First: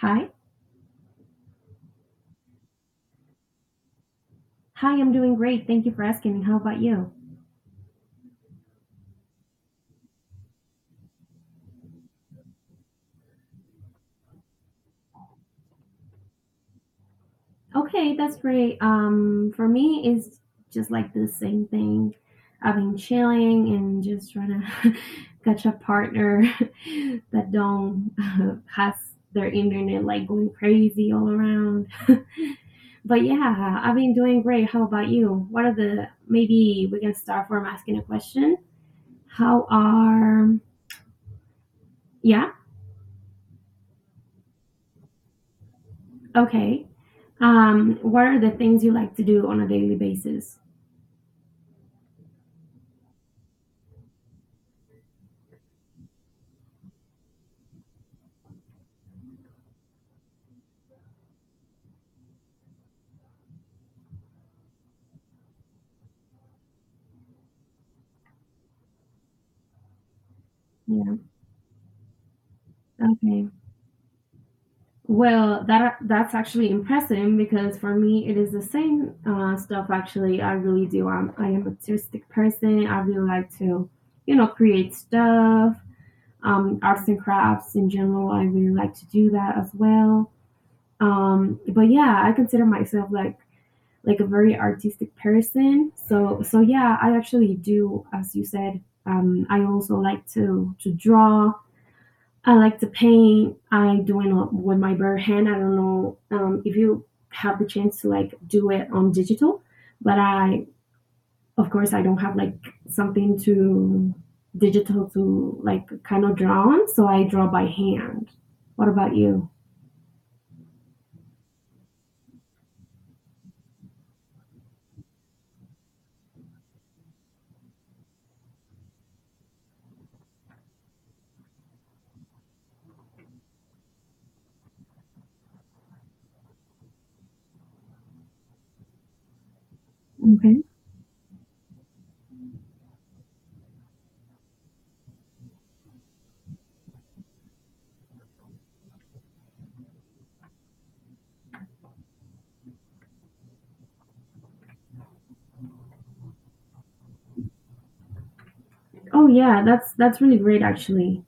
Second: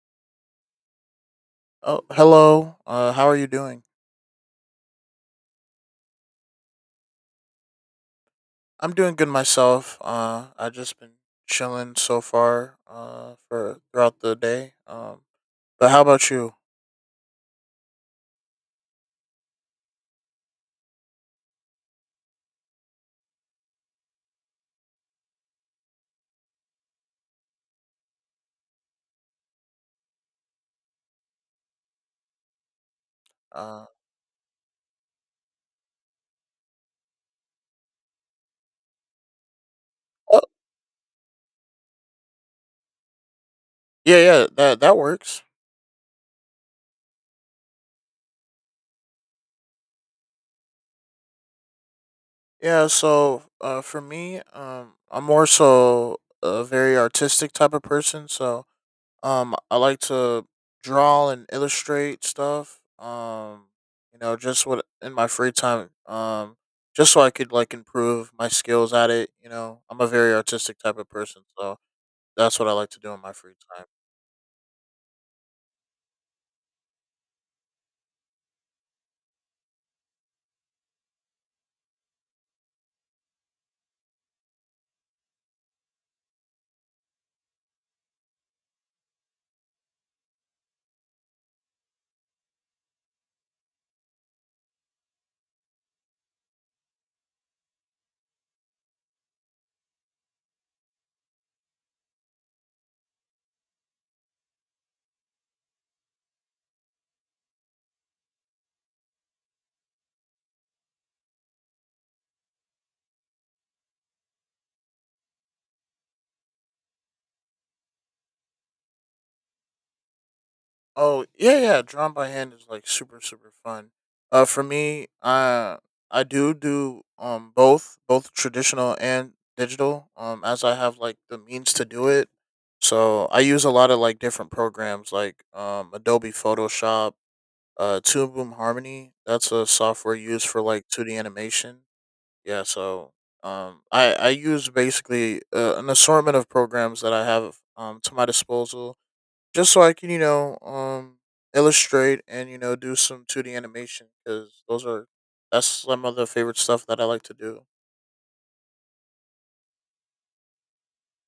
Hi. Oh, hello. How are you doing? Hi, I'm doing great. Thank you for asking. How about you? I'm doing good myself. I just been chilling so far. For throughout the day. But how about you? Okay, that's great. For me, it's just like the same thing. I've been chilling and just trying to catch a partner that don't has their internet like going crazy all around. But yeah, Uh, I've been doing great. How about you? What are the Maybe we can start from asking a question? How oh, are Yeah? yeah, yeah. That works. Okay. What are the things you like to do on a daily basis? Yeah. So, for me, I'm more so a very artistic type of person. I like to draw and illustrate stuff. Just what in my free time. Just so I could like improve my skills at it. You know, I'm a very artistic type of Yeah. person, so that's what I like to do in my Okay. free time. Well, that's actually impressive because for me it is the same stuff. Actually, I really do. I am an artistic person. I really like to, you know, create stuff. Arts and crafts in general. I really like to do that as well. But yeah, I consider myself like a very artistic person. So yeah, I actually do, as you said. I also like to draw. I like to paint. I do it with my bare hand. I don't know if you have the chance to like do it on digital, but I of course I don't have like something to digital to like kind of draw on, so I draw by hand. What about you? Oh yeah, yeah. Drawing by hand is like super super fun. For me, I do both traditional and digital. As I have like the means to do it, so I use a lot of like different programs like Adobe Photoshop, Toon Boom Harmony. That's a software used for Okay. like two D animation. Yeah, so I use basically an assortment of programs that I have to my disposal just so I can, you know, illustrate and you know do some two D animation because those are that's some of the favorite stuff that I like to do. Oh yeah, that's really great actually.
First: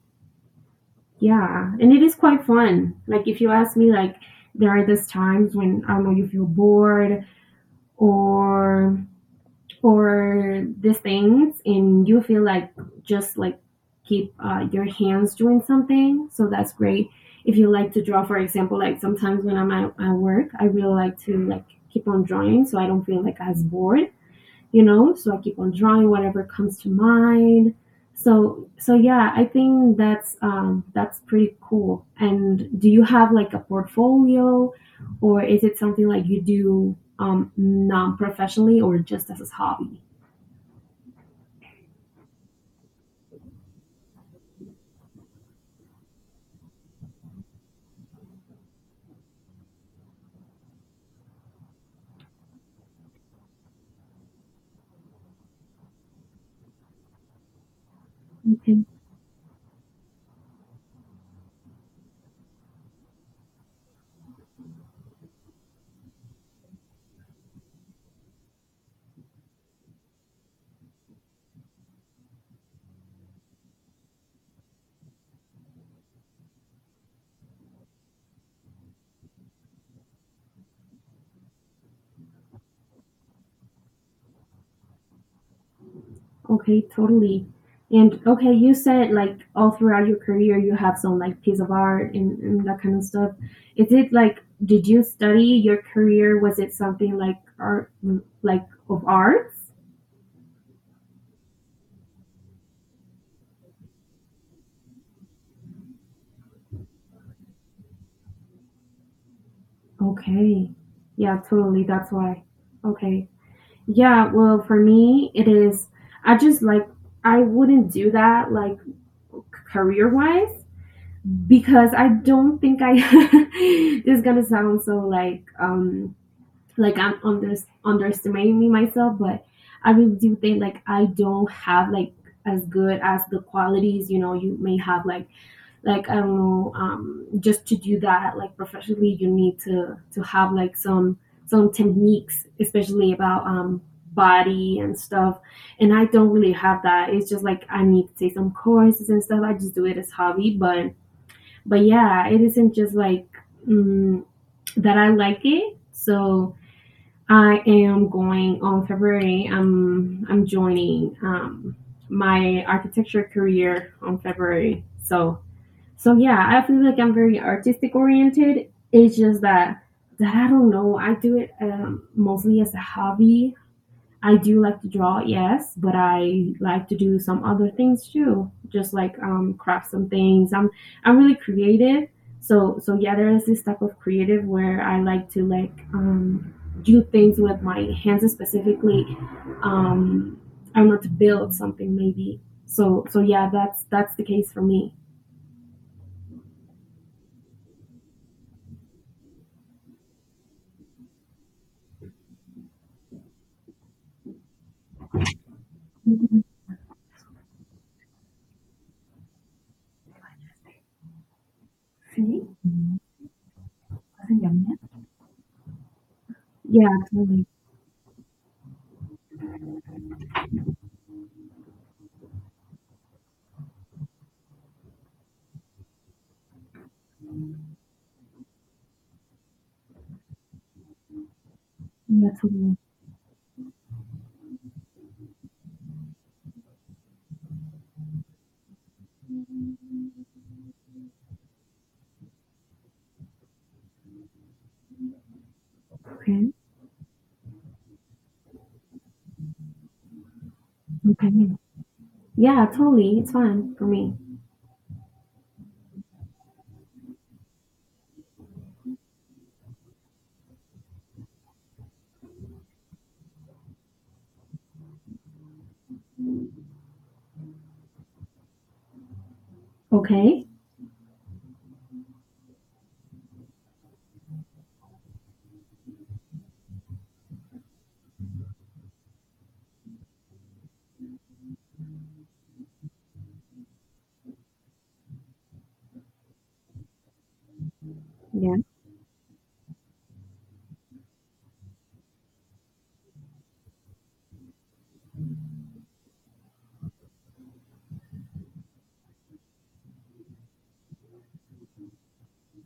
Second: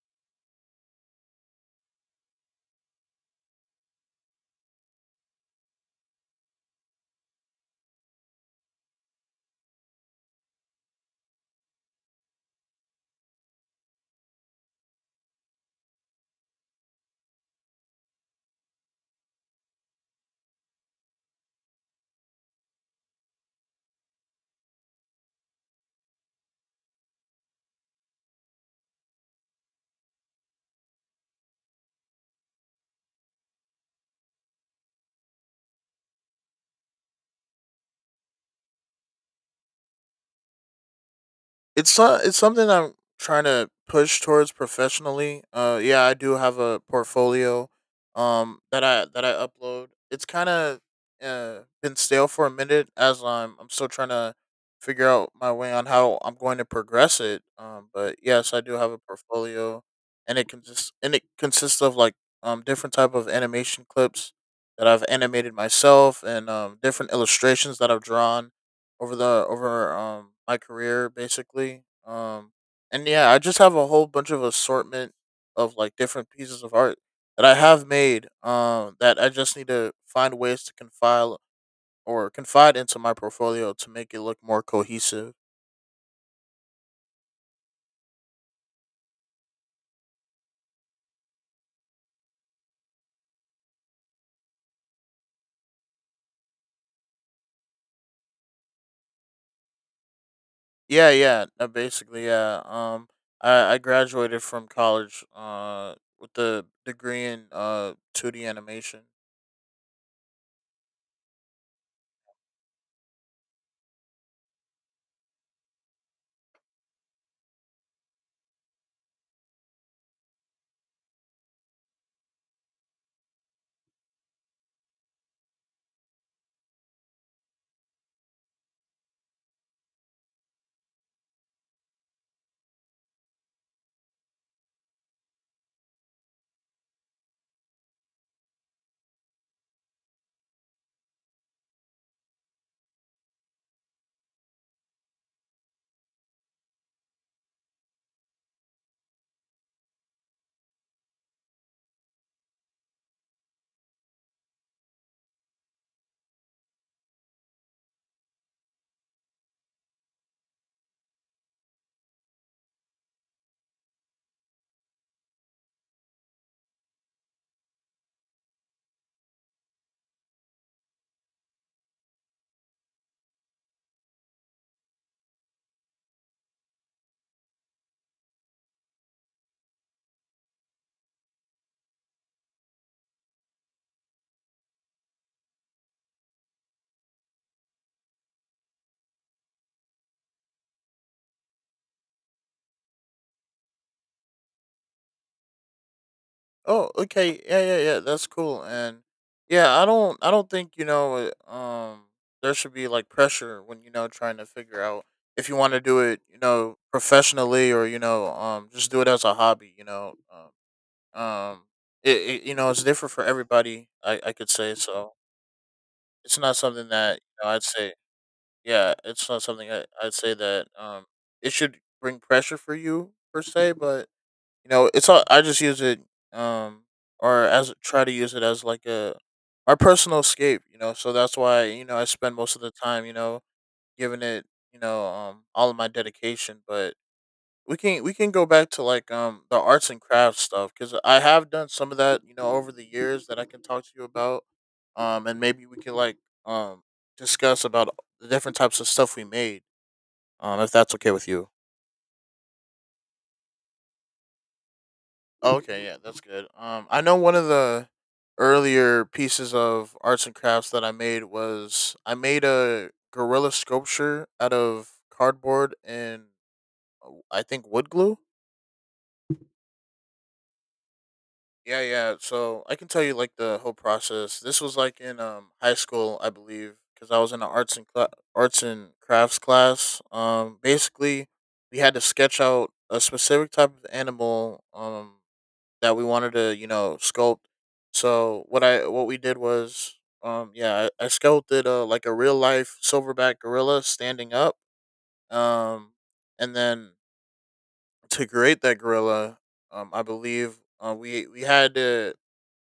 Yeah, and it is quite fun. Like if you ask me, like there are those times when I don't know you feel bored or these things, and you feel like just like keep your hands doing something. So that's great. If you like to draw, for example, like sometimes when I'm at work, I really like to like keep on drawing, so I don't feel like as bored, you know, so I keep on drawing whatever comes to mind. So yeah, I think that's pretty cool. And do you have like a portfolio, or is it something like you do non-professionally or just as a hobby? It's it's something I'm trying to push towards professionally. Yeah, I do have a portfolio, that I upload. It's kind of been stale for a minute as I'm still trying to figure out my way on how I'm going to progress it. But yes, I do Okay. have a portfolio, and it consists of like different type of animation clips that I've animated myself and different illustrations that I've drawn over my career basically. And yeah, I just have a whole bunch of assortment of like different pieces of art that I have made that I just need to find ways to confile or confide into my portfolio to make it look more cohesive. Okay, totally. And okay, you said like all throughout your career you have some like piece of art, and that kind of stuff. Is it like, did you study your career? Was it something like art, of arts? Yeah, yeah, basically yeah. I graduated from college with the degree in 2D animation. Okay. Yeah, totally. That's why. Okay. Yeah, well, for me, it is, I just like, I wouldn't do that like career wise because I don't think I, this is gonna sound so like I'm underestimating me myself, but I really do think like I don't have like as good as the qualities, you know, you may have like I don't know, just to do that like professionally, you need to have like some techniques, especially about body and stuff. And I don't really have that. It's just like I need to take some courses and stuff. I just do it as hobby, but yeah, it isn't just like mm, that. I like it, so I am going on February. I'm joining my architecture career on February, so yeah, I feel like I'm very artistic oriented. It's just that I don't know. I do it mostly as a hobby. I do like to draw, yes, but I like to do some other things too, just like craft some things. I'm really creative, so yeah, there is this type of creative where I like to like do things with my hands specifically. Um, I want to build something maybe. So yeah, that's the case for me. Oh, okay. Yeah, yeah, yeah. That's cool. And yeah, I don't think there should be like pressure when you know trying to figure out if you want to do it, you know, professionally or you know, just do it as a hobby. Um, um, it you know, it's different for everybody. I could say so. It's not something Yeah, that you totally. know, I'd say. Yeah, it's not something I'd say that it should bring pressure for you per se, but you know it's all I just use it um or as try to use it as like a my personal escape, you know, so that's why you know I Yeah, spend most of the totally. time you know giving it you know all of my dedication. But we can go back to like the arts and crafts stuff because I have done some of that you know over the years that I can talk to you about. And maybe we can like Okay. um discuss about the different types of stuff we made, if that's okay with you. Okay. Yeah, totally. It's fine for me. Oh, okay, yeah, that's good. I know one of the earlier pieces of arts and crafts that I made was I made a gorilla sculpture out of cardboard and I think wood glue. Okay. Yeah, yeah. So I can tell you like the whole process. This was like in high school, I believe, because I was in an arts and crafts class. Basically, we had to sketch out a specific type of animal. That we wanted to, you know, sculpt. So Yeah. What we did was, yeah, I sculpted like a real life silverback gorilla standing up. Um, and then to create that gorilla, I believe we had to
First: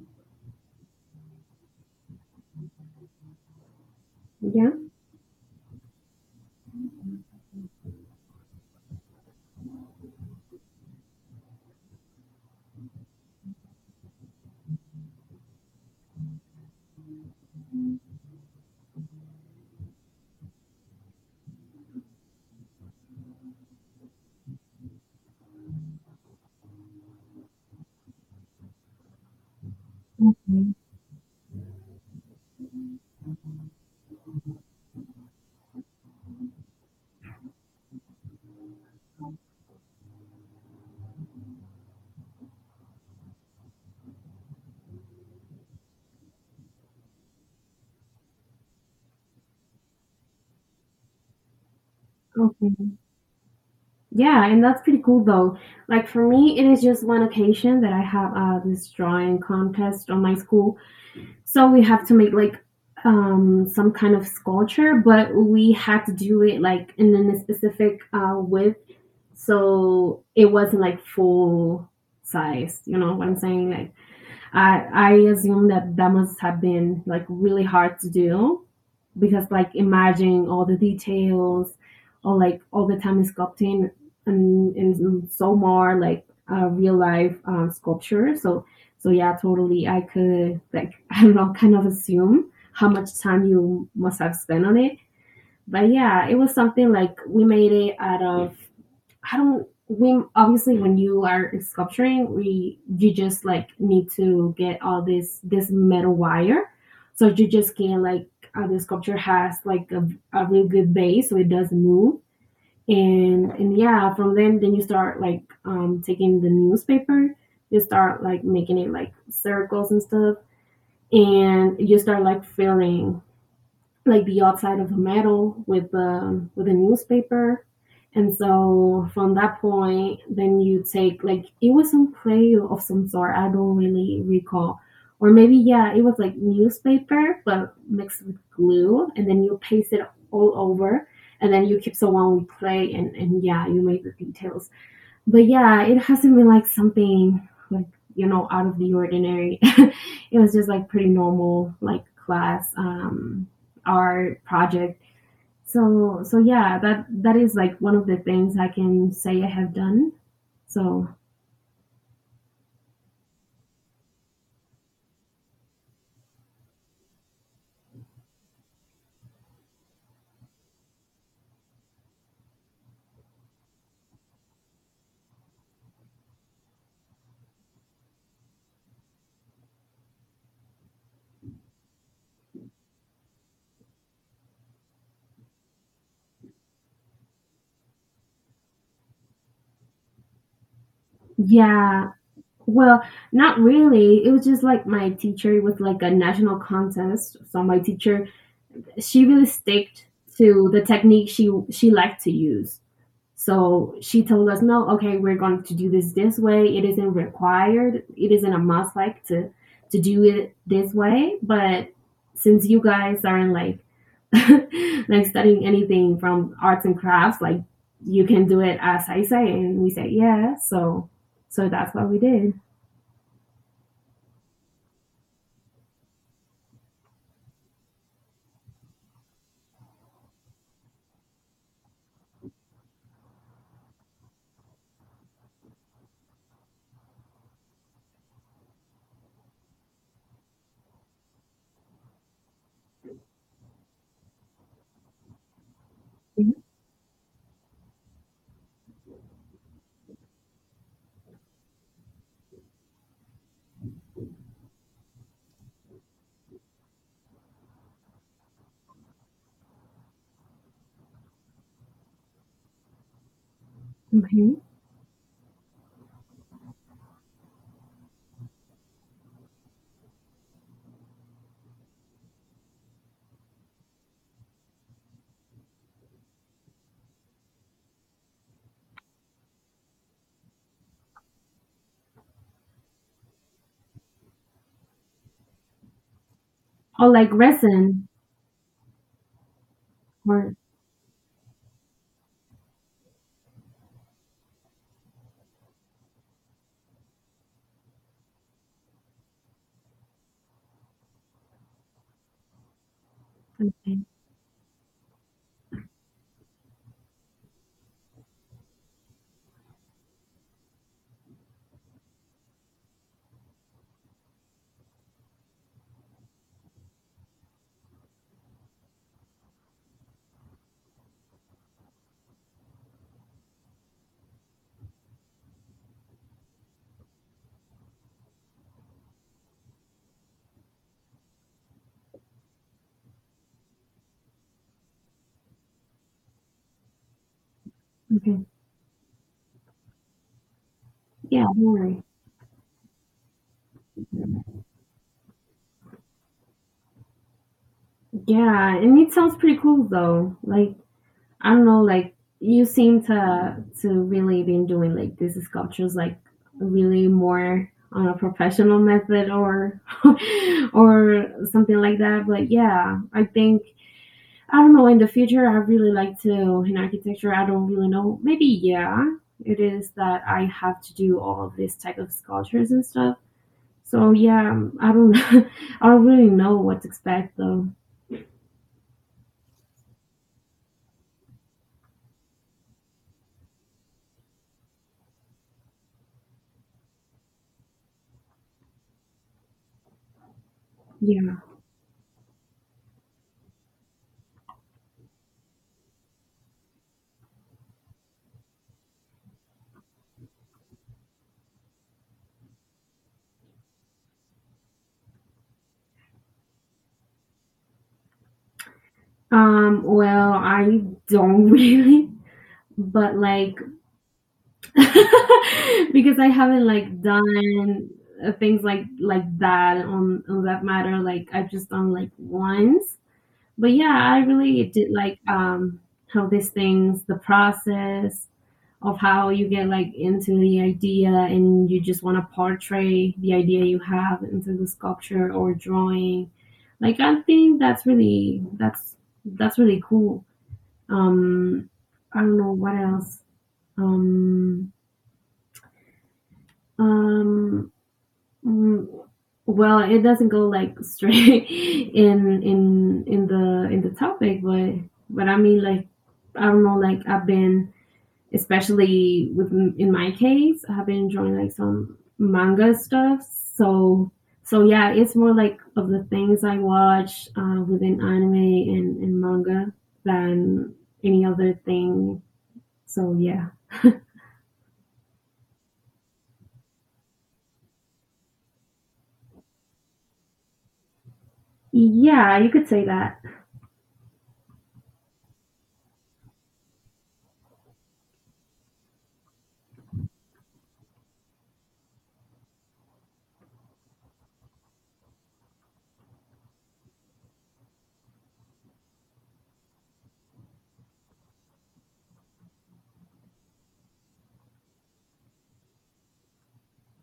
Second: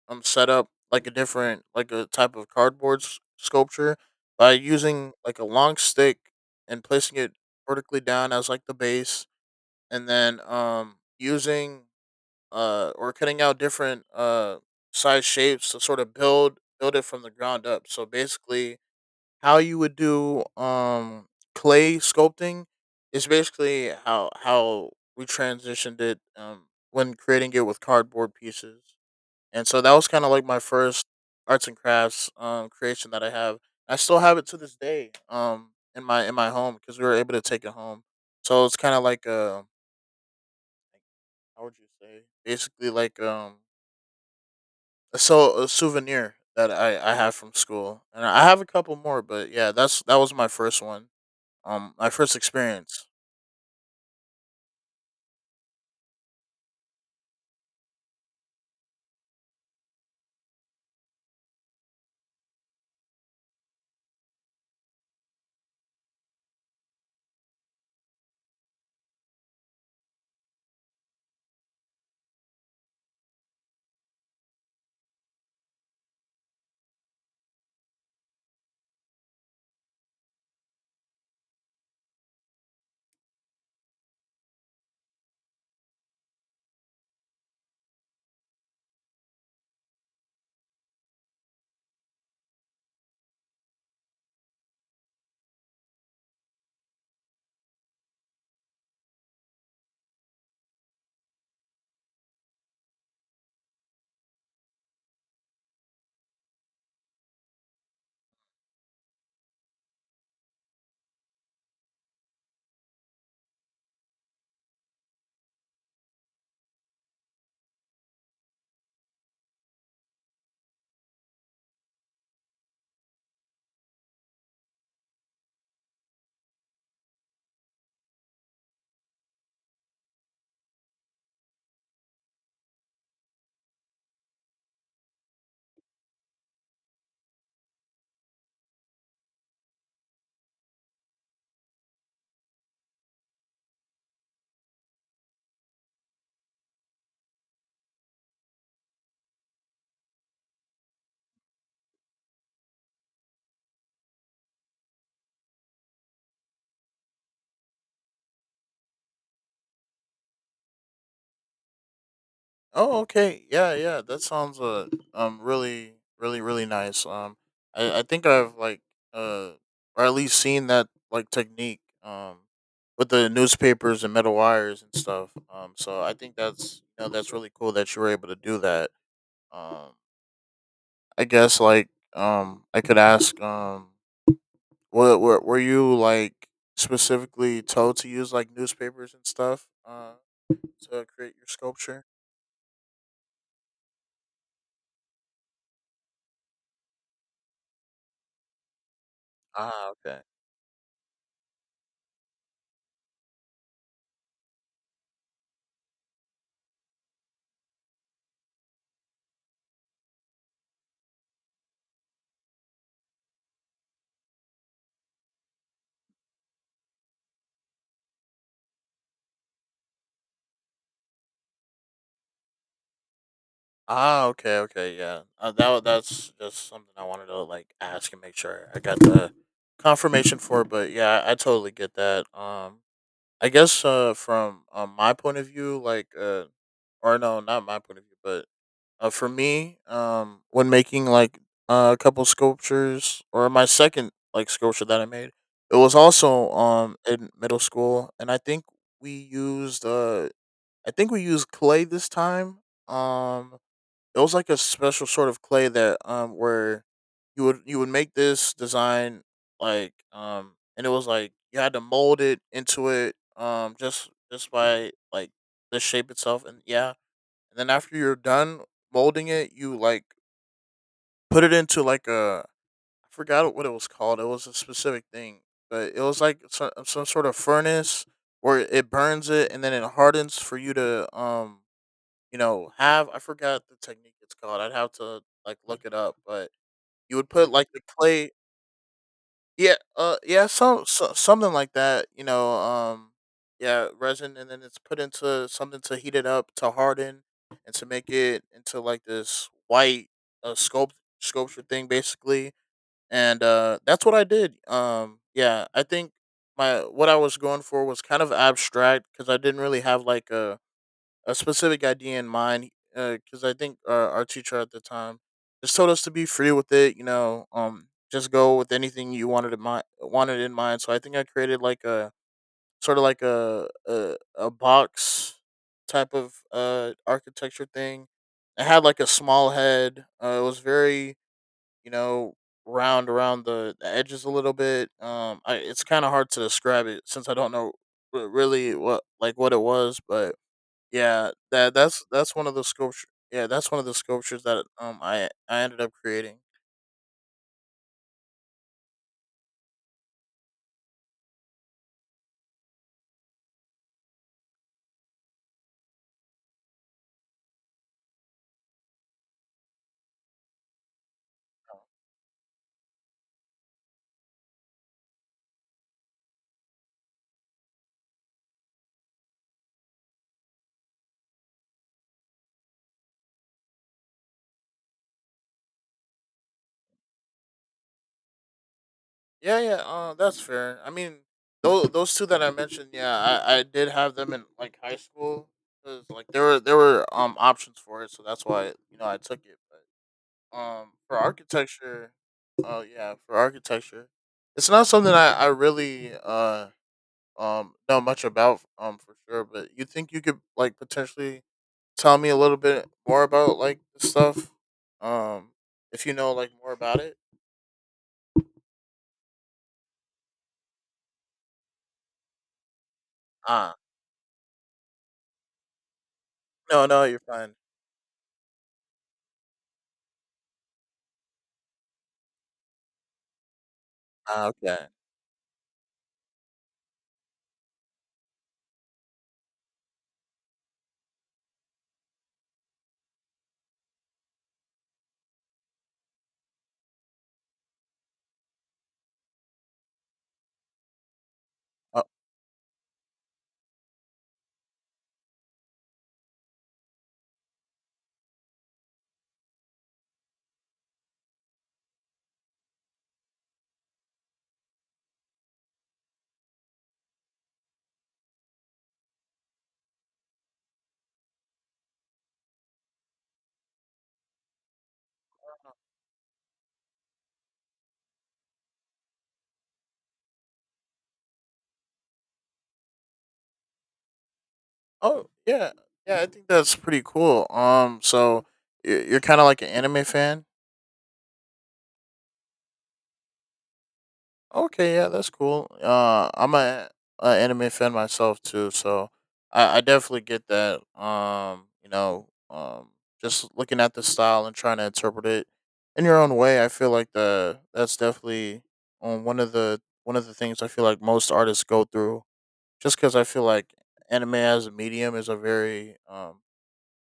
set up like a different like a type of cardboard sculpture by Yeah. using like a long stick and placing it vertically down as like the base, and then using or cutting out different size shapes to sort of build it from the ground up. So basically, how you would do clay sculpting is basically how we transitioned it when creating it with cardboard pieces. And so that was kind of like my Okay. first arts and crafts creation that I have. I still have it to this day in my home because we were able to take it home. So it's kind of like a how would you say basically like a souvenir that I have from school, and I have a couple more, but yeah, that was my first one. My first Okay. experience. Yeah, and that's pretty cool though. Like for me, it is just one occasion that I have this drawing contest on my school. So we have to make like some kind of sculpture, but we had to do it like in a specific width, so it wasn't like full size. You know what I'm saying? Like I assume that that must have been like really hard to do because like imagine all the details or like all the time sculpting, and so more like real life sculpture. So yeah, totally. I could like I don't know, kind of assume how much time you must have spent on it. But yeah, it was something like we made it out of I don't. We obviously when you are sculpturing, we you just like need to get all this metal wire, so you just can like the sculpture has like a really good base, so it doesn't move. And yeah, from then you start like taking the newspaper, you start like making it like circles and stuff, and you start like filling like the outside of the metal with the with a newspaper. And so from that point, then you take like it was some clay of some sort. I don't really recall, or maybe yeah, it was like newspaper but mixed with glue, and then you paste it all over, and then you keep someone with clay, and yeah, you make the details but yeah, it hasn't been like something like you know out of the ordinary. It was just like pretty normal like class art project. So yeah, that is like one of the things I can say I have done. So Oh, okay, yeah, yeah, that sounds really really nice. I think I've like uh or at least seen that like technique with the newspapers and metal wires and stuff. So I think that's you know that's really cool that you were able to do that. Um, I guess like I could ask were you like specifically told to use like newspapers and stuff to create your sculpture? yeah, well, not really. It was just like my teacher it was like a national contest. So my teacher, she really Ah, sticked okay. to the technique she liked to use. So she told us, no, okay, we're going to do this way. It isn't required. It isn't a must like to do it this way. But since you guys aren't like like studying anything from arts and crafts, like you can do it as I say, and we say yeah. So that's what we did. Ah, okay, okay, yeah. That's just something I wanted to like ask and make sure I got the confirmation for. But yeah, I totally get that. I guess from my point of view, like or no, not my point of view, but for me, when making like a couple sculptures or my second like sculpture that I made, it was also Mhm. In middle school, and I think we used I think we used clay this time. Um, it was like a special sort of clay that where you would make this design like and it was like you had to mold it into it just Okay. by like the shape itself. And yeah, and then after you're done molding it, you like put it into like a I forgot what it was called. It was a specific thing, but it was like some sort of furnace where it burns it and then it hardens for you to you know have I forgot the technique it's called. I'd have to like look it up, but Or you would like put like the resin clay. Yeah, yeah, or something like that. You know, yeah, resin, and then it's put into something to heat it up to harden and to make it into like this white uh, sculpt sculpture thing, basically. And okay, that's what I did. Yeah, I think my what I was going for was kind of abstract because I didn't really have like a specific idea in mind because I think our teacher at the time just told us to be free with it. You know, just go with anything you wanted in mind. Wanted in mind. So I think I created like a sort of like a box type of architecture thing. It had like a small head. It was very you know round around the edges a little bit. It's kind of hard to describe it since I don't know okay. really what like what it was, but yeah, Yeah, don't worry. That's one of the sculpture. Yeah, that's one of the sculptures that I ended up creating. Yeah, and it sounds pretty cool though. Like I don't know, like you seem to really been doing like these sculptures like really more on a professional method or or something like that. But yeah, I think I don't know in the future I really like to in architecture I don't really know. Maybe yeah, it is that I have to do all of this type of sculptures and stuff. So yeah, I don't I don't really know what to expect though. Yeah, yeah. That's fair. I mean, those two that I mentioned. Yeah, I did have them in like high school 'cause, like there were options for it, so that's why you know I took it. But for Yeah. architecture, oh yeah, for architecture, it's not something I really know much about for sure. But you think you could like potentially tell me a little bit more about like this stuff? Um, if you know like more about it. Well I don't really but like Ah, because I haven't no, like no, you're fine. done things like that on that matter. Like I've just done like once, but yeah, I Ah, really okay. did like how these things, the process of how you get like into the idea and you just want to portray the idea you have into the sculpture or drawing. Like I think that's really that's really cool. Um, Oh, I don't know what else, um, um, mm, well, it doesn't go like straight in in the in the topic, but I mean, like I don't know, like I've been, especially with in my case, I've been drawing like some manga stuff. So so yeah, it's more like of the things I watch within anime and manga than any other thing. So yeah, oh, yeah, yeah. I think that's pretty cool. So you're kind of like an anime fan. yeah, you could say that. Okay, yeah, that's cool. I'm a anime fan myself too, so I definitely get that. Just looking at the style and trying to interpret it in your own way, I feel like the that's definitely one of the things I feel like most artists go through. Just because I feel like anime as a medium is a very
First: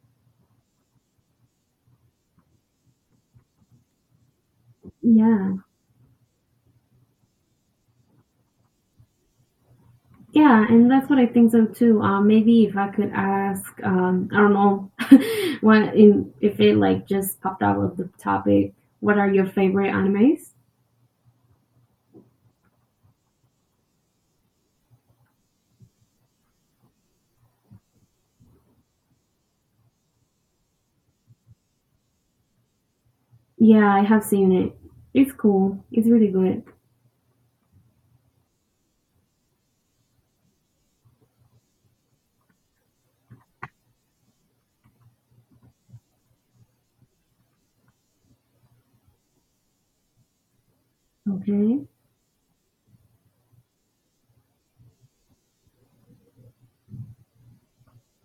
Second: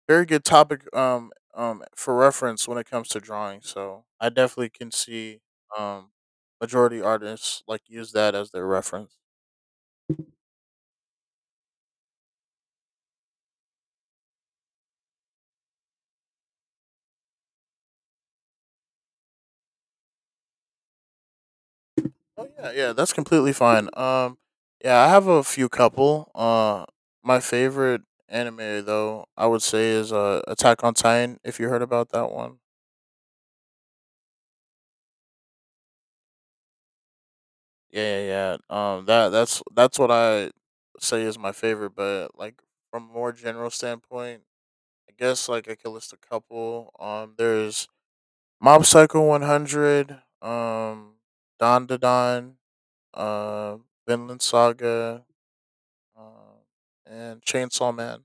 very good topic for reference when it comes to drawing. So I definitely can see Yeah. um majority artists like use that as their reference. Yeah, and that's what I think so too. Maybe if I could ask, I don't know, what in if it like just popped out of the topic. What are your favorite animes? Oh yeah, yeah, that's completely fine. Yeah, I have a few couple. My favorite anime though, I would say is Attack on Titan, if you heard about that one. Yeah, I have seen it. It's cool. It's really good. Yeah, yeah, yeah. That's what I say is my favorite, but like from a more general standpoint, I guess like I could list a couple. There's Mob Psycho 100, Okay. Don Dadon, uh, Vinland Saga, um, and Chainsaw Man.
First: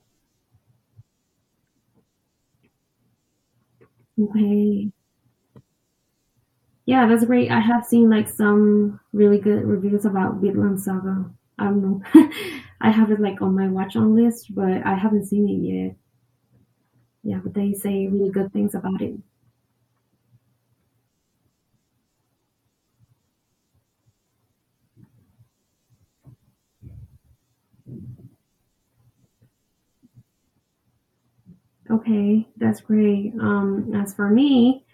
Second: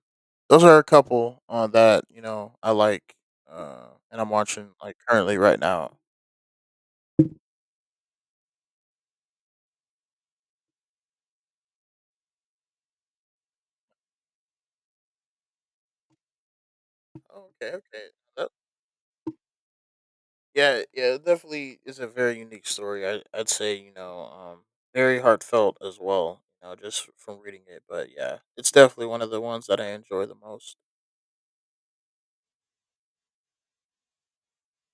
Those are a couple that you know I like, and I'm watching Okay. like currently right now. Yeah, that's great. I have seen like some really good reviews about Vinland Saga. I don't know. I have it like on my watch on list, but I haven't seen it yet. Yeah, but Okay, they say okay. really That- good things about it. yeah, yeah, it definitely is a very unique story. I'd say you know, very heartfelt as well. You know, just from reading it, but yeah, it's definitely one of the ones that I enjoy the most. Okay, that's great. As for me,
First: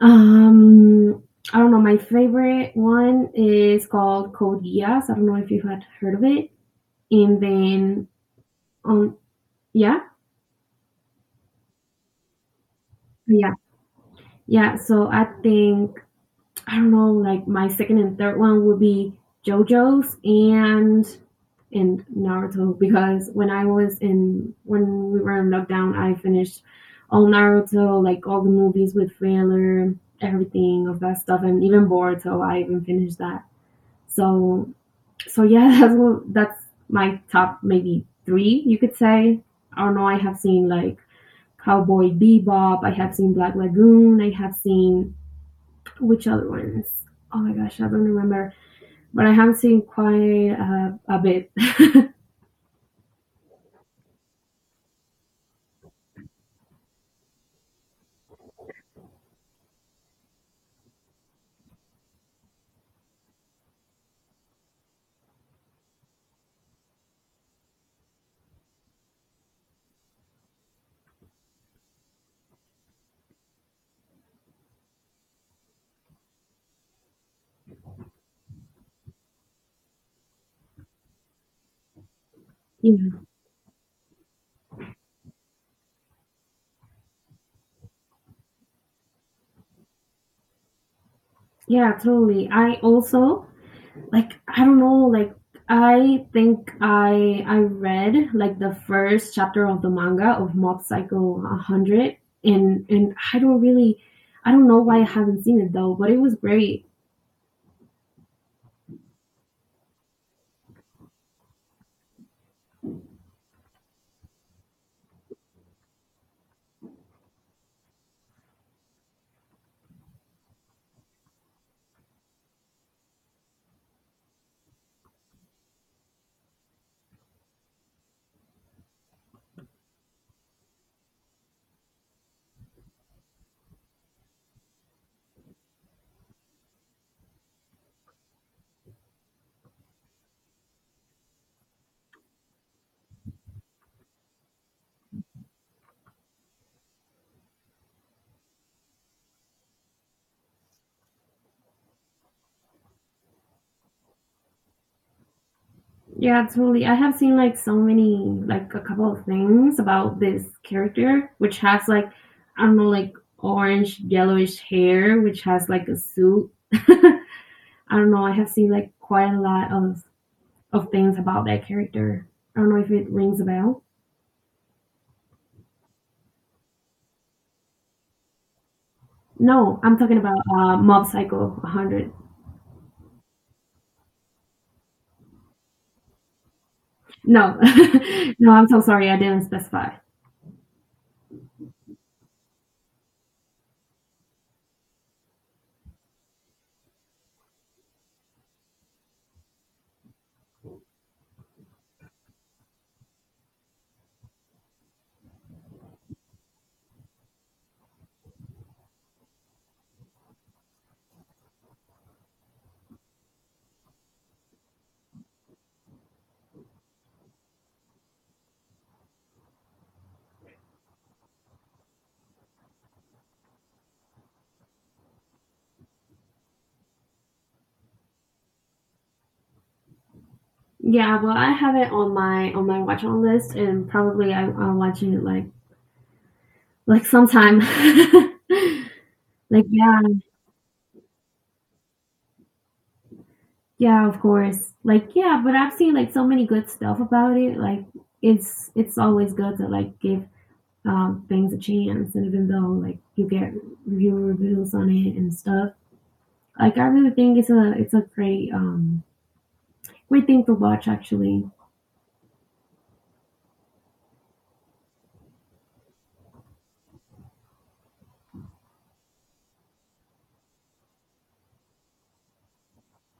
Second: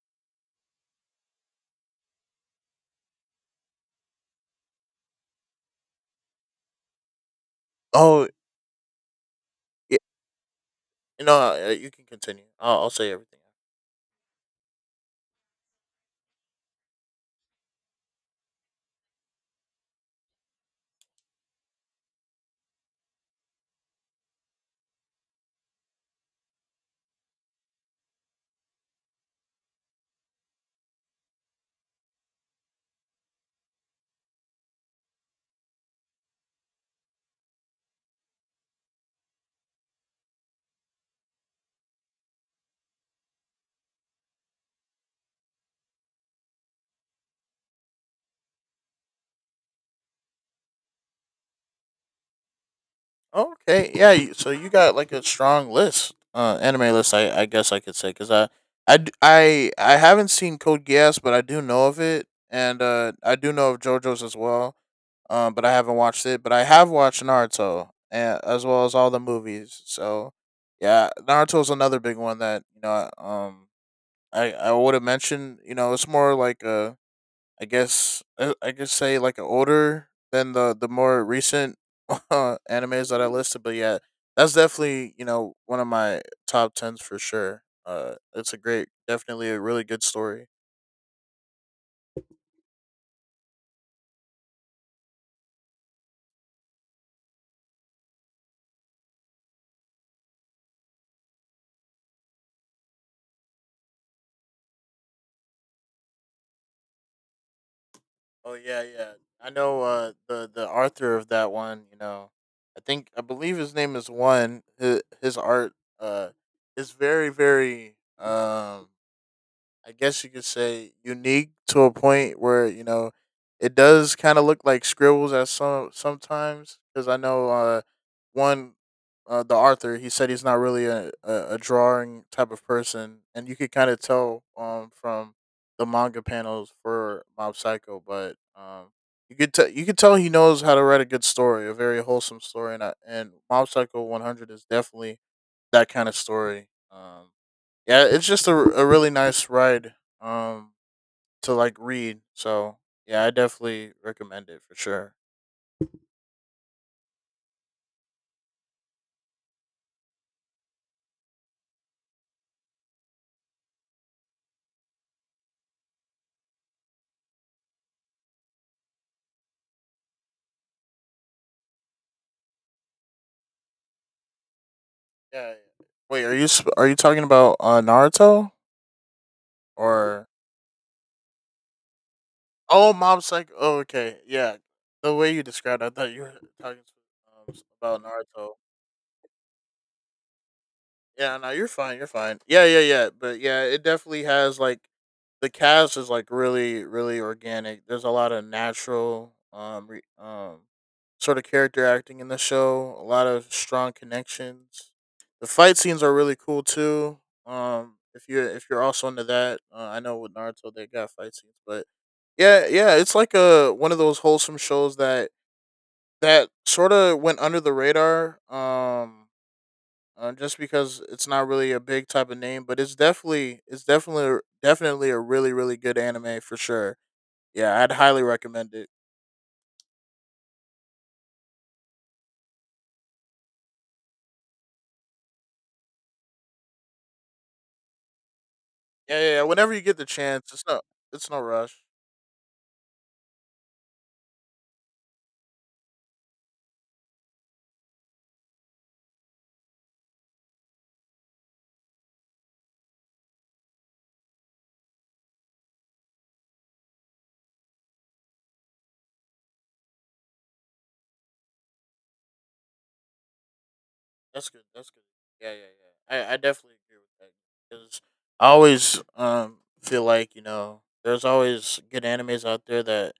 um, I don't know. My favorite one is called Code Geass. I don't know if you had heard of it. And then, Oh, um, yeah, you know, you can continue. I'll say everything. yeah, yeah. So I think I don't know, like my second and third one would be JoJo's and Naruto because when I was in when we were in lockdown, I finished all Naruto, like all the movies with filler, everything of that stuff, and even Boruto. I even finished that. So so yeah, that's my top maybe three you could say. I don't know. I have seen like Cowboy Bebop. I have seen Black Lagoon. I have seen which other ones? Oh my gosh, I don't remember. But I have seen quite a bit. Okay, yeah. So you got like a strong list, anime list. I guess I could say because I haven't seen Code Geass, but I do know of it, and I do know of JoJo's as well. But I haven't watched it. But I have watched Naruto, and as well as all the movies. So, yeah, Naruto's another big one that you know. I would have mentioned. You know, it's more like a I guess I could say like older than the more recent animes Yeah. that I listed, but yeah, that's definitely you know one of my top tens for sure. It's a great, definitely a really good story. Yeah, totally. I also, like, I don't know, like, I think I read like the first chapter of the manga of Mob Psycho 100, and I don't really, I don't know why I haven't seen it though, but it was great. Oh yeah, yeah. I know the author of that one. You know, I think I believe his name is one. His art uh is very very I guess you could say unique to a point where you know it does kind of look like scribbles at some sometimes because I know one the author he said he's not really a drawing type of person and you could kind of tell from the manga panels for Mob Psycho but you could tell he knows how to write a good story a very wholesome story and Mob Psycho 100 is definitely that kind of story. Yeah, it's just a really nice ride um to like read. So yeah, I definitely recommend it for sure. Yeah, totally. I have seen like so many, like a couple of things about this character, which has like, I don't know, like orange, yellowish hair, which has like a suit. I don't know. I have seen like quite a lot of things about that character. I don't know if it rings a bell. Yeah, yeah. Wait, are you talking about Naruto No, I'm talking or about Mob Psycho 100. oh Mob Psycho? Oh, okay, yeah. The way you described, I thought you were talking um, No, about Naruto. no, I'm so sorry. I didn't specify. Yeah, no, you're fine. You're fine. Yeah, yeah, yeah. But yeah, it definitely has like the cast is like really, really organic. There's a lot of natural, sort of character acting in the show. A lot of strong connections. The fight scenes are really cool too. If you if you're also into that, I know with Naruto they got fight scenes, but yeah, yeah, it's like a one of those wholesome shows that sort of went under the radar. Just because it's not really a big type of name, but it's definitely a really really good anime for sure. Yeah, I'd highly recommend it. Yeah, well, I have it on my watch on list, and probably I'll watch it like sometimes, Yeah, yeah, yeah. like, Whenever you get yeah, the chance, it's no rush. yeah, of course. Like, yeah, but I've seen like so many good stuff about it. Like, it's always good to like give things a chance, and even though like you get reviews on it and stuff. Like I really think it's a great great thing to watch actually. That's good. That's good. Yeah, yeah, yeah. I definitely agree with that because I always feel like you know there's always good animes out there that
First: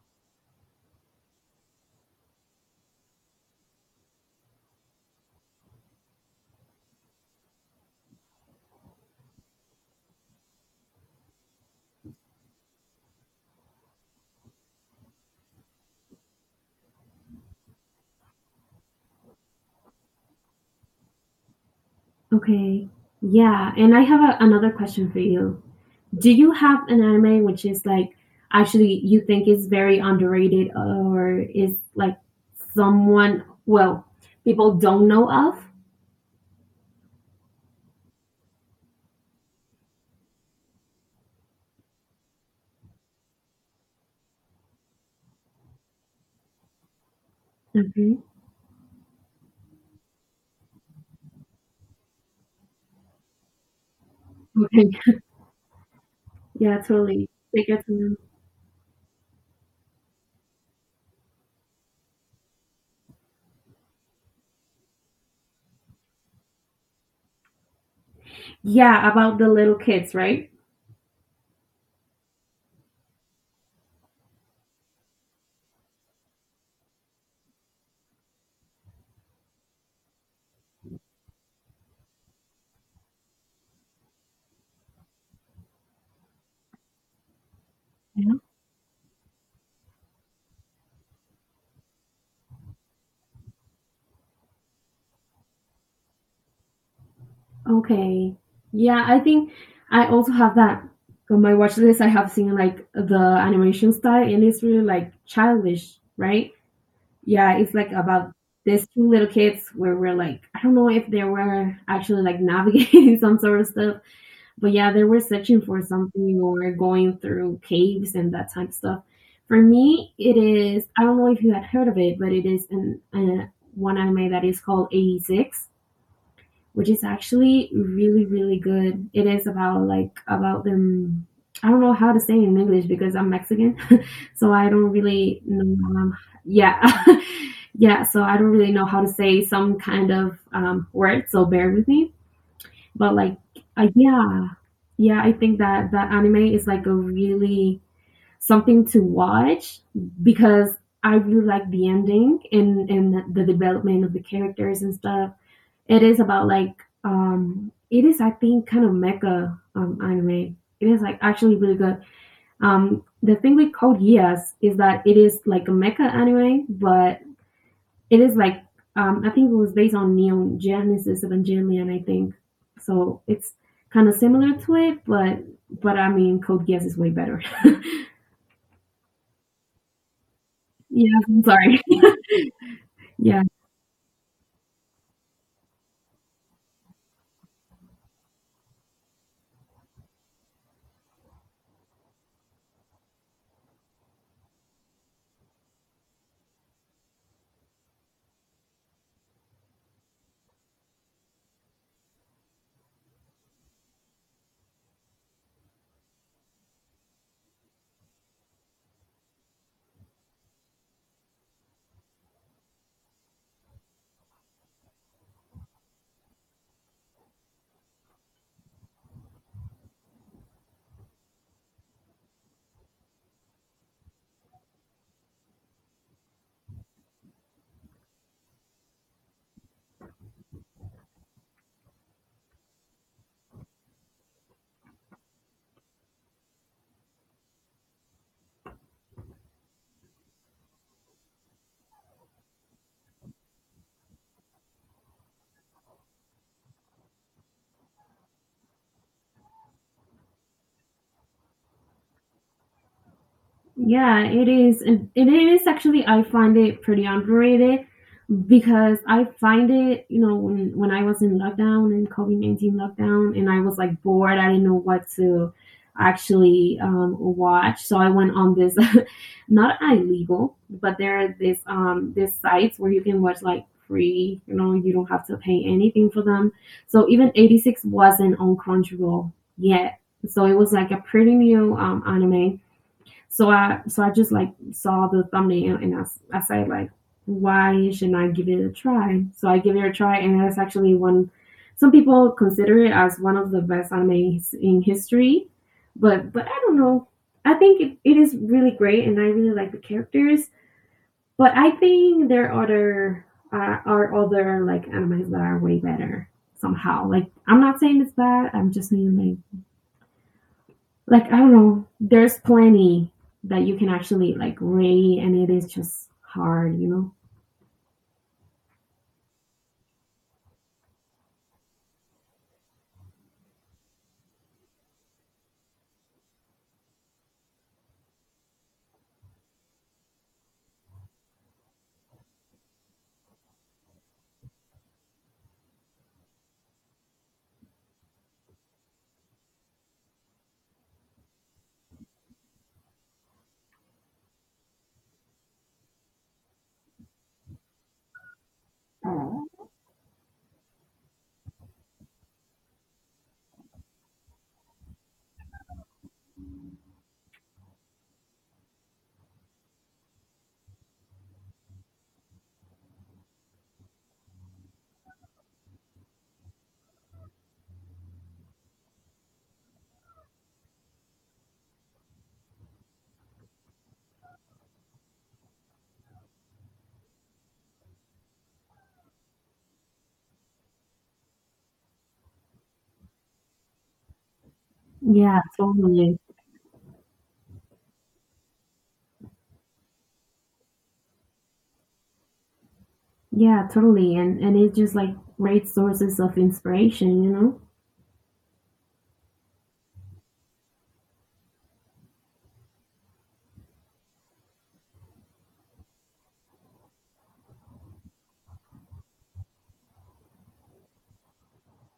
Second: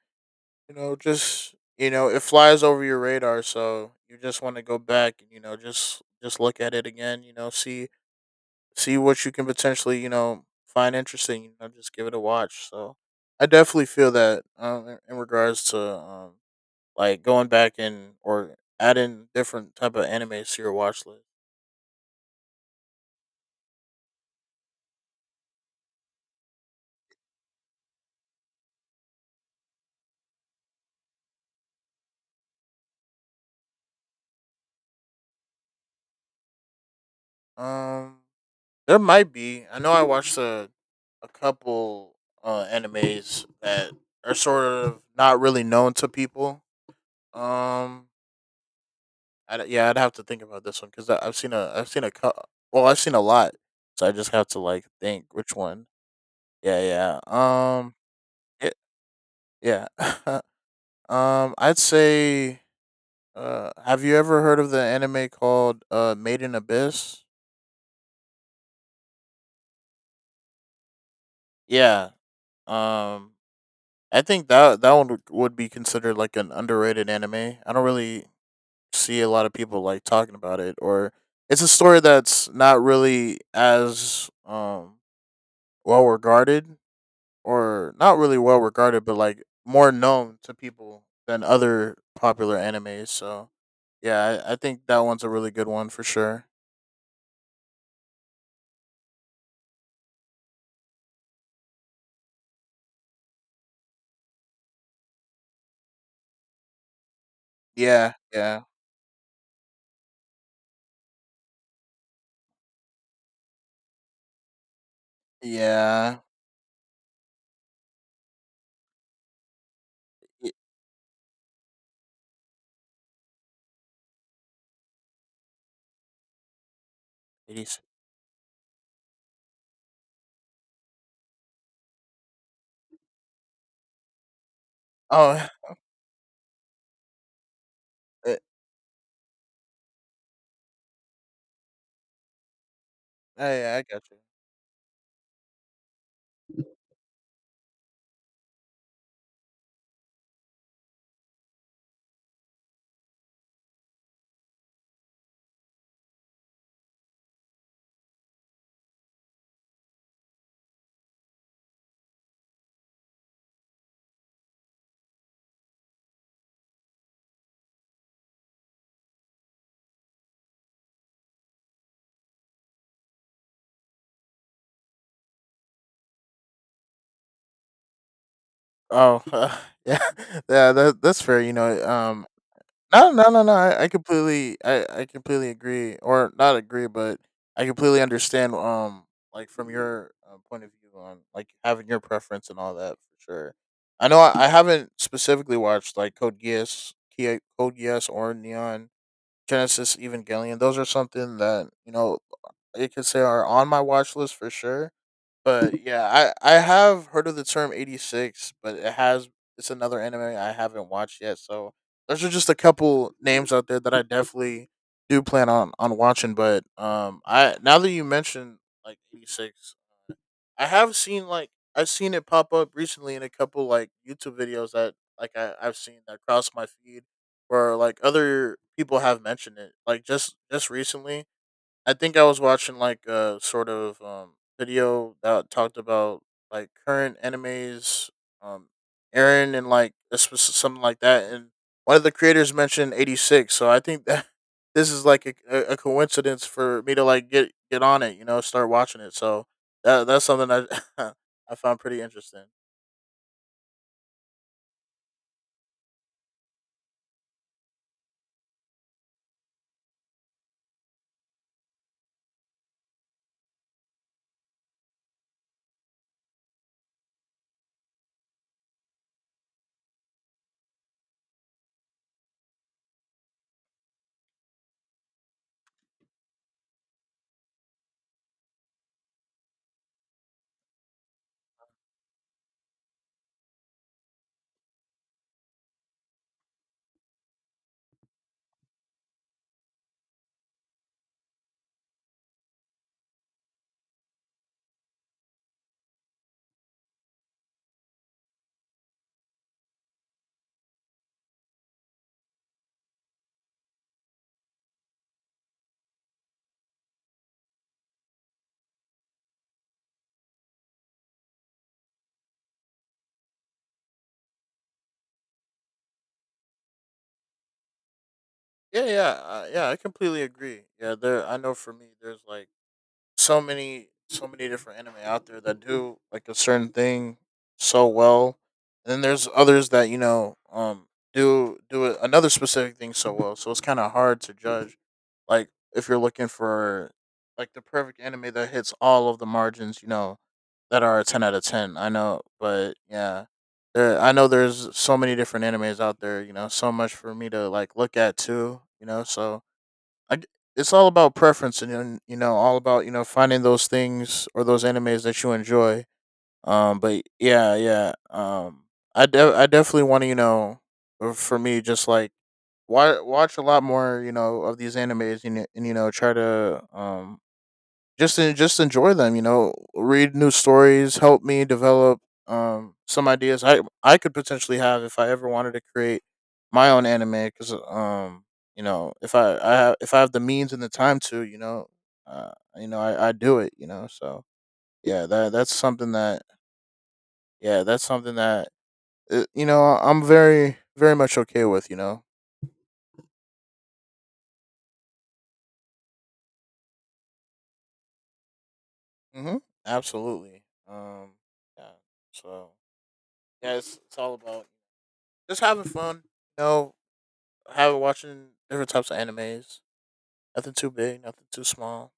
you know just you know it flies over your radar, so you just want to go back and you know just look at it again. You know, see what you can potentially, you know, find interesting. You know, just give it a watch. So I definitely feel that in regards to like going back and or adding different type of animes to your watch list. Okay. Yeah, and I have a, another question for you. Do you have an anime which is like actually you think is very underrated, or is like someone, well, people don't know of? Um, there might be. I know I watched a couple animes that are sort of not really known to people. Um, Okay. Yeah, I'd have to think about this one because I've seen a I've seen a lot, so I just have to like Okay. think which one. Yeah, Yeah, totally. They yeah. get to know. it, yeah. I'd say, have you ever heard of the anime called Maiden Abyss? Yeah, about the little kids, right? Yeah. Um, I think that one would be considered like an underrated anime. I don't really see a lot of people like talking about it, or it's a story that's not really as well regarded Yeah. But like more known to people than other popular animes. So yeah, I think that one's a really good one for sure. Okay. Yeah, I think I also have that on my watch list. I have seen like the animation style, and it's really like childish, right? Yeah, it's like Yeah, about yeah, these two little kids where we're like, I don't know if they were actually like navigating some sort of stuff, but yeah, they were searching for yeah. something or going through caves and that type of stuff. For me, it y- is, I don't know if you had heard of it, but it is an, one anime that is called 86, which is It actually is. really really good. It is about like about them. I don't know how to say it in English because I'm Mexican, so I don't really Oh, know. Um, yeah, yeah. So I eh, don't really know how to say some kind of word. So bear with me. But like, oh, yeah, I got you. yeah, yeah. I think that that anime is like a really something to watch because I really like the ending and the development of the characters and stuff. It is about like, um, it is, I think, kind of mecha, um, anime. It is like actually really good. Um, the thing with Code Geass is that it is like a mecha anime, but it is like, um, I think it was based on Neon Genesis Evangelion, I think. So it's kind of similar to it, but I mean Code Geass is way better. Oh, yeah, yeah. Yeah, That's fair. I'm You sorry. know, no, no, Yeah. no, no. I completely agree, or not agree, but I completely understand. Like from your point of view on like having your preference and all that for sure. I know I haven't specifically watched like Code Geass, or Neon Genesis Evangelion. Those are something that you know you could say are on my watch list for sure. But yeah, I have heard of the term 86, but it's another anime I haven't watched yet. So those are just a couple names out there that I definitely do plan on watching. But I now that you mentioned like 86, I have seen like I've seen it pop up recently in a couple like YouTube videos that like I've seen that cross my feed where like other people have mentioned it like just recently. I think I was watching like a sort of video that talked about like current animes, um, Aaron and like a something like that, and one of the creators mentioned 86. So I think that this is like a coincidence for me to like get on it, you know, start watching it. So that's something I I found pretty interesting. Yeah, it is. And it is actually, I find it pretty underrated because I find it, you know, when I was in lockdown and COVID 19 lockdown, and I was like bored, I didn't know what to actually watch, so I went on this, not illegal, but there are this, um, this sites where you can watch like free, you know, you don't have to pay anything for them. So even 86 wasn't on Crunchyroll yet, so it was like a pretty new, anime, so I just like saw the thumbnail and I say like, why shouldn't I give it a try? So I give it a try, and that's actually one, some people consider it as one of the best anime in history, but I don't know. I think it is really great and I really like the characters, but I think there are other, are other like animes that are way better somehow. Like I'm not saying it's bad. I'm just saying like I don't know, there's plenty that you can actually like read, and it is just hard, you know? Yeah, yeah, yeah. I completely agree. Yeah, there. I know for me, there's like so many different anime out there that do like a certain thing so well and then there's others that you know another specific thing so well so it's kind of hard to judge like if you're looking for like the perfect anime that hits all of the margins, you know, that are a 10 out of 10. I know, but yeah, there I know there's so many different animes out there, you know, so much for me to like look at too, you know. So I, g- it's all about preference, and you know all about you know finding those things or those animes that you enjoy. But yeah, yeah. I definitely want to you know for me just like wa watch a lot more you know of these animes, and you know try to just enjoy them. You know, read new stories, help me develop some ideas I could potentially have if I ever wanted to create my own anime. Because you know if I have the means and the time to uh you know I do it. You know, so yeah, Yeah, that's something totally. that yeah, that's something that you know I'm very very much okay with. You know. Yeah, totally. And it's just like great sources of inspiration, you know? Mm-hmm. Absolutely. Um. Yeah. So yeah, it's all about just having fun, you know. Have watching different types of animes. Nothing too big, nothing too small.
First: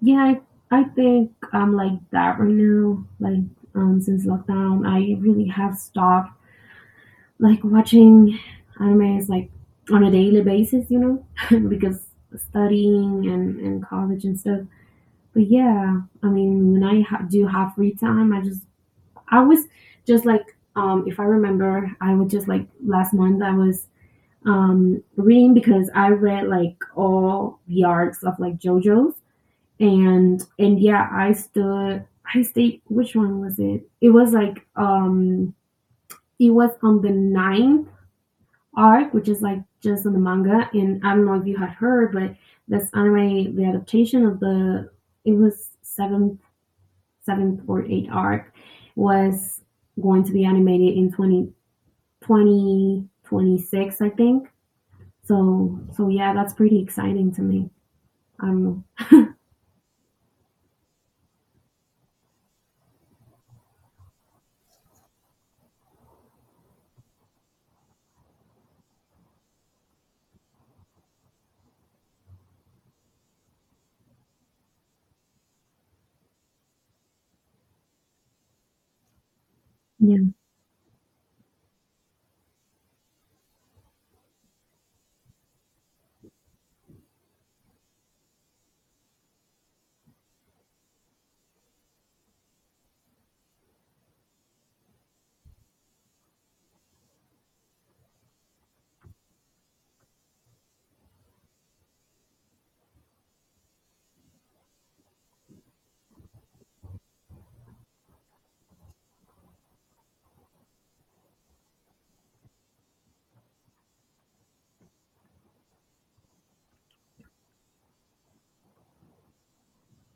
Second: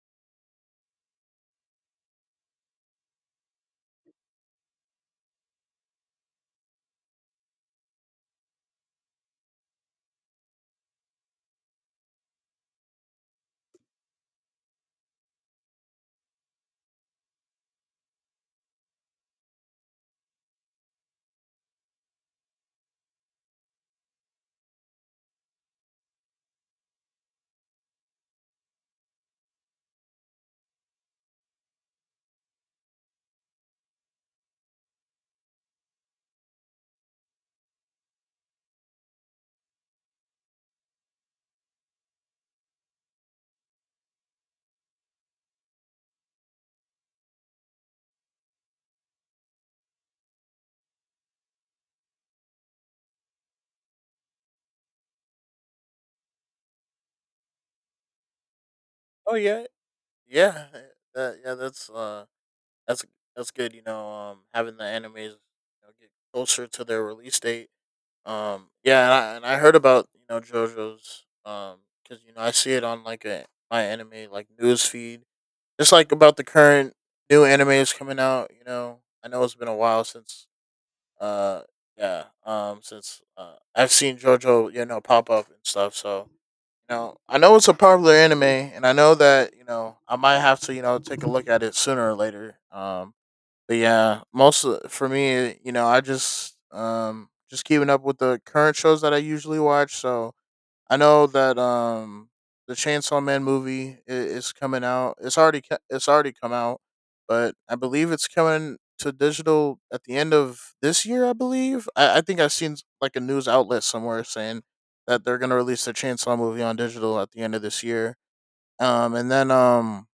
Yeah, I think I'm like that right now. Like, um, since lockdown I really have stopped like watching anime like on a daily basis, you know? Because studying and college and stuff. But yeah, I mean, when I do have free time, I just, I was just like, if I remember, I was just like last month I was, reading because I read like all the arcs of like JoJo's, and yeah, I stood. I stayed. Which one was it? It was like, it was on the ninth arc, which is like just on the manga. And I don't know if you had heard, but this anime, the adaptation of the, it was seventh, seventh or eighth arc, was going to be animated in twenty 2026, I think. So, so yeah, that's pretty exciting to me. I don't know. Oh yeah, yeah, yeah. That's that's good. You know, having the animes you know get closer to their release date. Yeah, and I heard about you know JoJo's because you know I see it on like a my anime like news feed. Just like about the current new animes coming out. You know, I know it's been a while Yeah, since Uh, yeah. Since I've seen JoJo, you know, pop up and stuff. So you know, I know it's a popular anime, and I know that you know I might have to you know take a look at it sooner or later. But yeah, most of, for me, you know, I just keeping up with the current shows that I usually watch. So I know that the Chainsaw Man movie is coming out. It's already come out, but I believe it's coming to digital at the end of this year. I believe. I think I've seen like a news outlet somewhere saying that they're gonna release the Chainsaw movie on digital at the end of this year. And then um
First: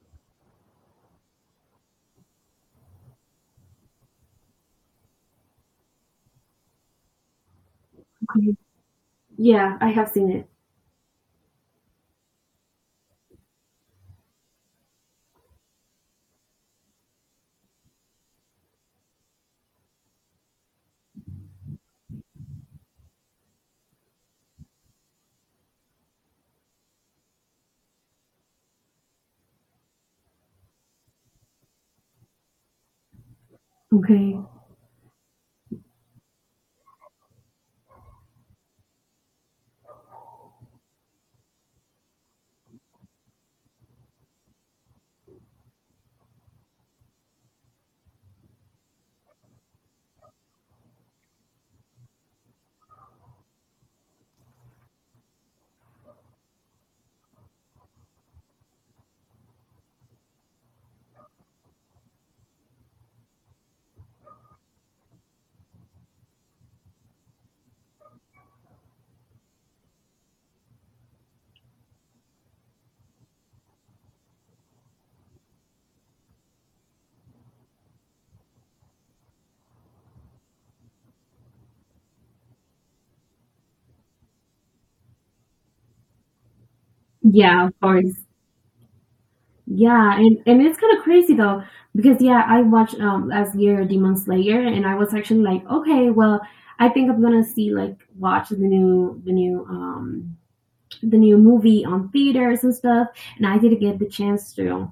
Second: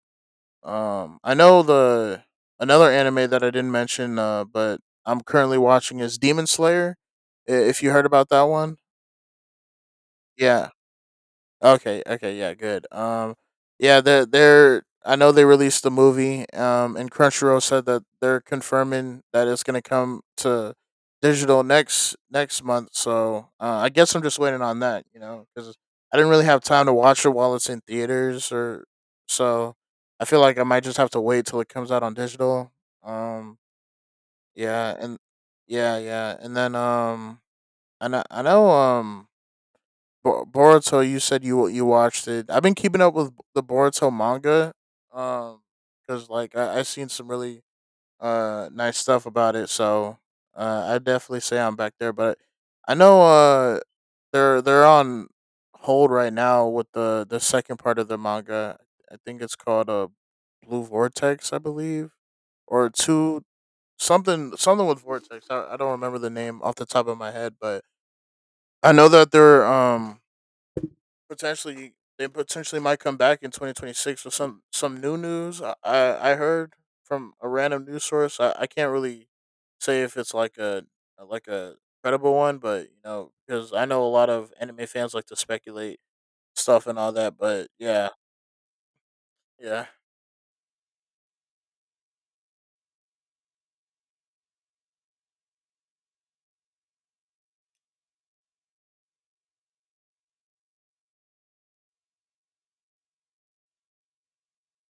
um I know the another anime that I didn't mention, but I'm currently watching is Demon Slayer. If you heard about that okay. one? Yeah, I have seen it. Yeah. Okay, okay, yeah, good. Yeah, they're I know they released the movie. And Crunchyroll said that they're confirming that it's gonna come to digital next month. So I guess I'm just waiting on that, because I didn't really have time to watch it while it's in theaters, or so I feel like I might just have to wait till it comes out on digital. Um, Okay. yeah, and yeah, yeah, and then I know. Boruto, you said you watched it. I've been keeping up with the Boruto manga, um, because like I seen some really nice stuff about it. So I definitely say I'm back there. But I know they're on hold right now with the second part of the manga. I think it's called Blue Vortex, I believe, or two something with Vortex. I don't remember the name off the top of my head, but I know that they potentially might come back in 2026 with some new news. I heard from a random news source. I can't really say if it's like a credible one, but because I know a lot of anime fans like to speculate stuff and all that. Yeah, But of yeah, course. yeah. Yeah, and it's kind of crazy though because yeah, I watched last year Demon Slayer, and I was actually like, okay, well, I think I'm gonna see like watch the new, um, the new movie on theaters and stuff, and I didn't get the chance to.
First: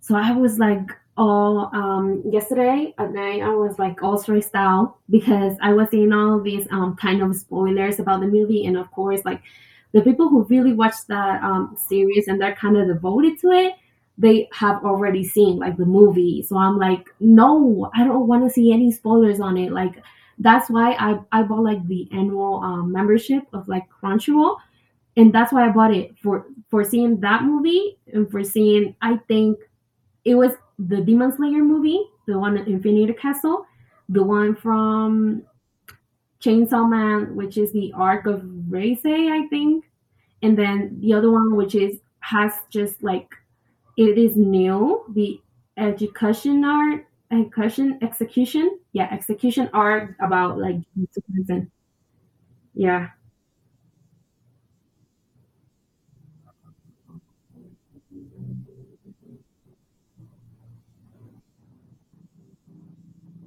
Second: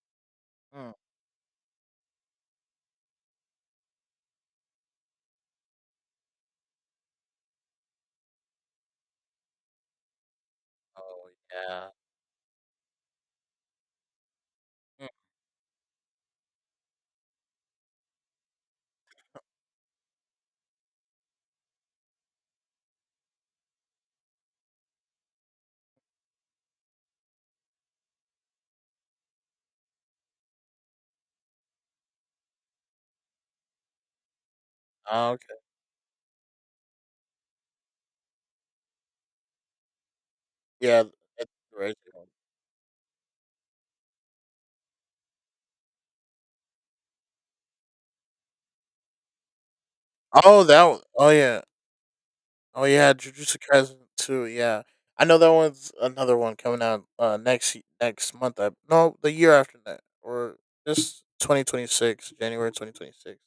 So I was like Mm. all, um, yesterday at night I was like all stressed out because I was seeing all these, um, kind of spoilers about the movie, and of course like the people who really watch Oh that, um, yeah. series and they're kind of devoted to it, they have Mm. already seen like the movie, so I'm like, no, I don't want to see any spoilers on it, like, that's why I bought like the annual, membership of like Crunchyroll, and that's why I bought it for seeing that movie, and for seeing, I think it was the Demon Slayer movie, the one at Infinity Castle, the one Oh, from okay. Chainsaw Man, which is the arc of Reisei, I think, and then Yeah. the other That's one, which the right is one. has just like, it is new, the education execution, yeah, execution art about Oh, like, that. One. Oh yeah. Oh yeah, yeah, Jujutsu Kaisen too. Yeah, I know that one's another one coming out next month. No, the year after that, or just 2026. January 2026.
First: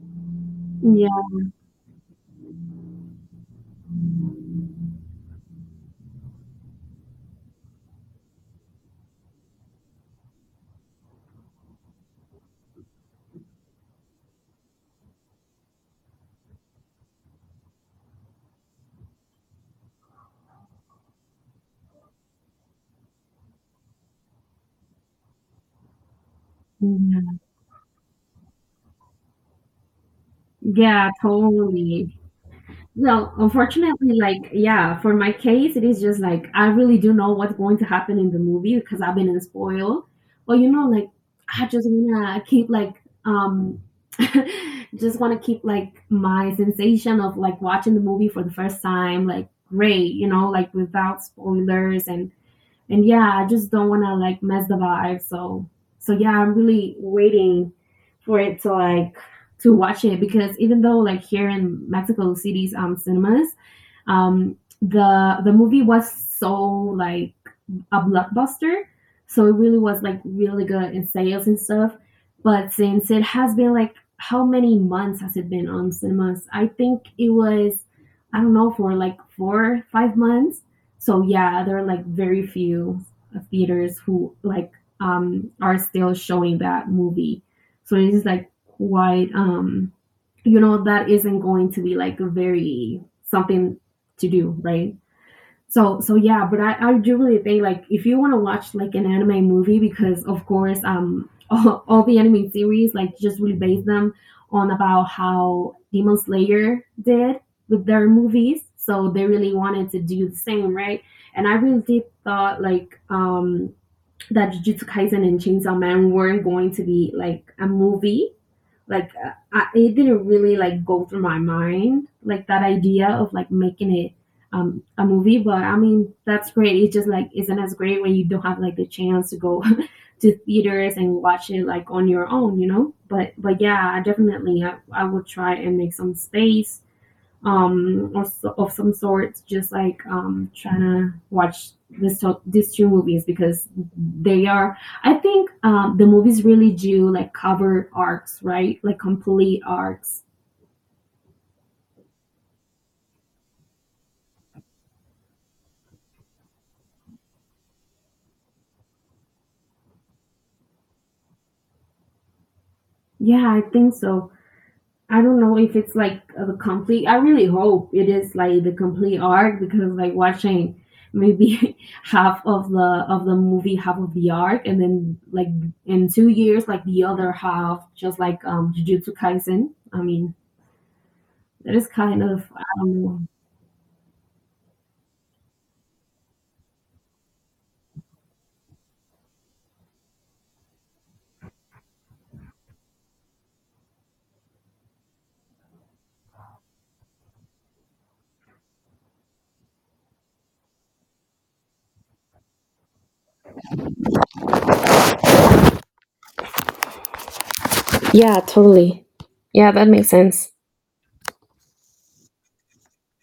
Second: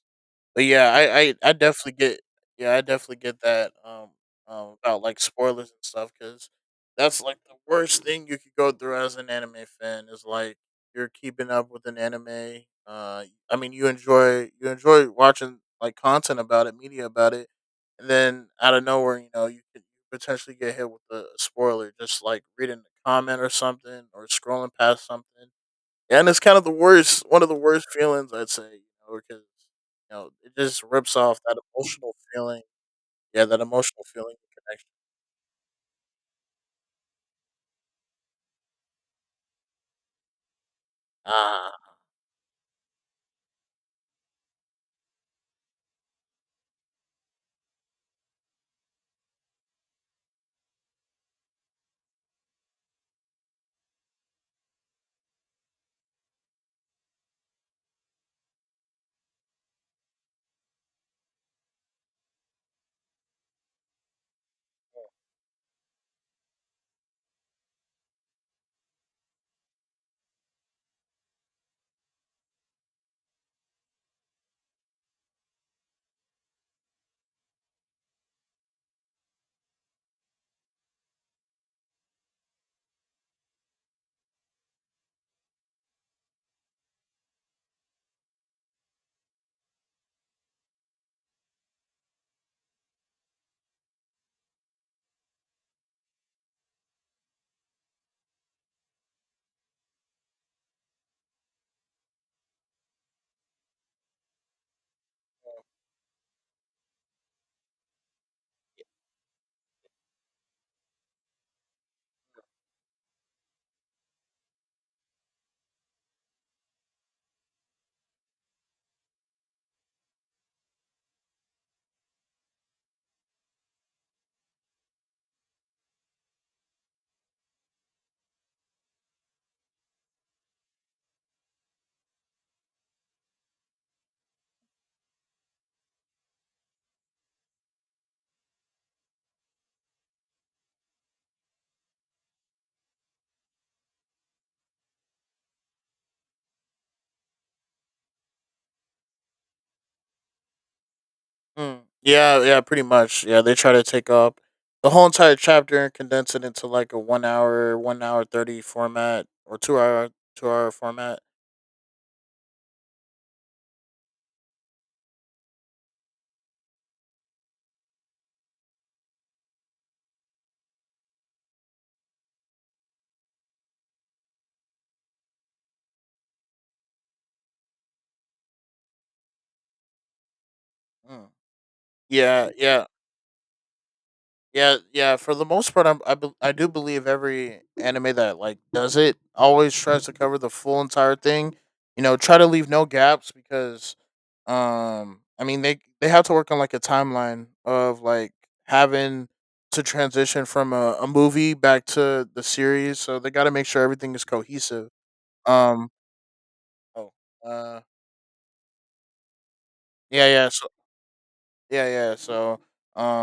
But yeah, I, yeah, I, I definitely get that about like spoilers and stuff because that's like the worst thing you could go through as an anime fan is like you're keeping up with an anime. I mean you enjoy watching like content about it, media about it. And then out of nowhere, you could potentially get hit with a spoiler, just like reading a comment or something or scrolling past something. Yeah, and it's kind of the worst, one of the worst feelings I'd say, because you know it just yeah, rips off that emotional totally. feeling. Well, Yeah, that emotional unfortunately, feeling of like, connection. yeah, for my case, it is just like I really do know what's going to happen in the movie because I've been spoiled. But you know, like, I Ah. just wanna keep like, um, just wanna keep like my sensation of like watching the movie for the first time, like, great, you know, like without spoilers, and yeah, I just don't want to like mess the vibe. So, so yeah, I'm really waiting for it to like to watch it, because even though like here in Mexico City's, um, cinemas, um, the movie was so like a blockbuster, so it really was like really good in sales and stuff. But since it has been like, how many months has it been on cinemas? I think it was, I don't know, for like 4 5 months. So yeah, there are like very few theaters who like, um, are still showing that movie. So it is like quite, um, you know, that isn't going to be like very something to do, right? So so yeah, but I do really think like, if you want to watch like an anime movie, because of course, um, all the anime series like just really base them on about how Demon Slayer did with their movies. So they really wanted to do the same, right? And I really did thought like, um, that Jujutsu Kaisen and Chainsaw Man weren't going to be like a movie, like, I, it didn't really like go through my mind like that idea of like making it, a movie, but I mean that's great. It just like isn't as great when you don't have like the chance to go to theaters and watch it like on your own, you know, but yeah, I definitely I will try and make some space, um, or so, of some sort, just like, um, trying to watch these two movies, because they are, I think, um, the movies really do like cover arcs, right? Like complete arcs. Mm. Yeah, yeah, pretty much. Yeah, they try to take up the whole entire chapter and condense it into like a 1 hour, 1 hour 30 format or two hour format. Yeah, I think so. I don't know if it's like the complete, I really hope it is like the complete arc, because like watching maybe half of the movie, half of the arc, and then like in 2 years like the other half, just like, um, Jujutsu Kaisen, I mean, Mm. that is kind of, Yeah, I yeah, don't know. yeah, yeah. For the most part, I do believe every anime that like does it always tries to cover the full entire thing. You know, try to leave no gaps because, I mean they have to work on like a timeline of like having to transition from a movie back to the series, so they got to make sure everything is cohesive. Um, oh, uh, Yeah, totally. Yeah, that makes yeah, yeah. sense. Yeah, yeah. So,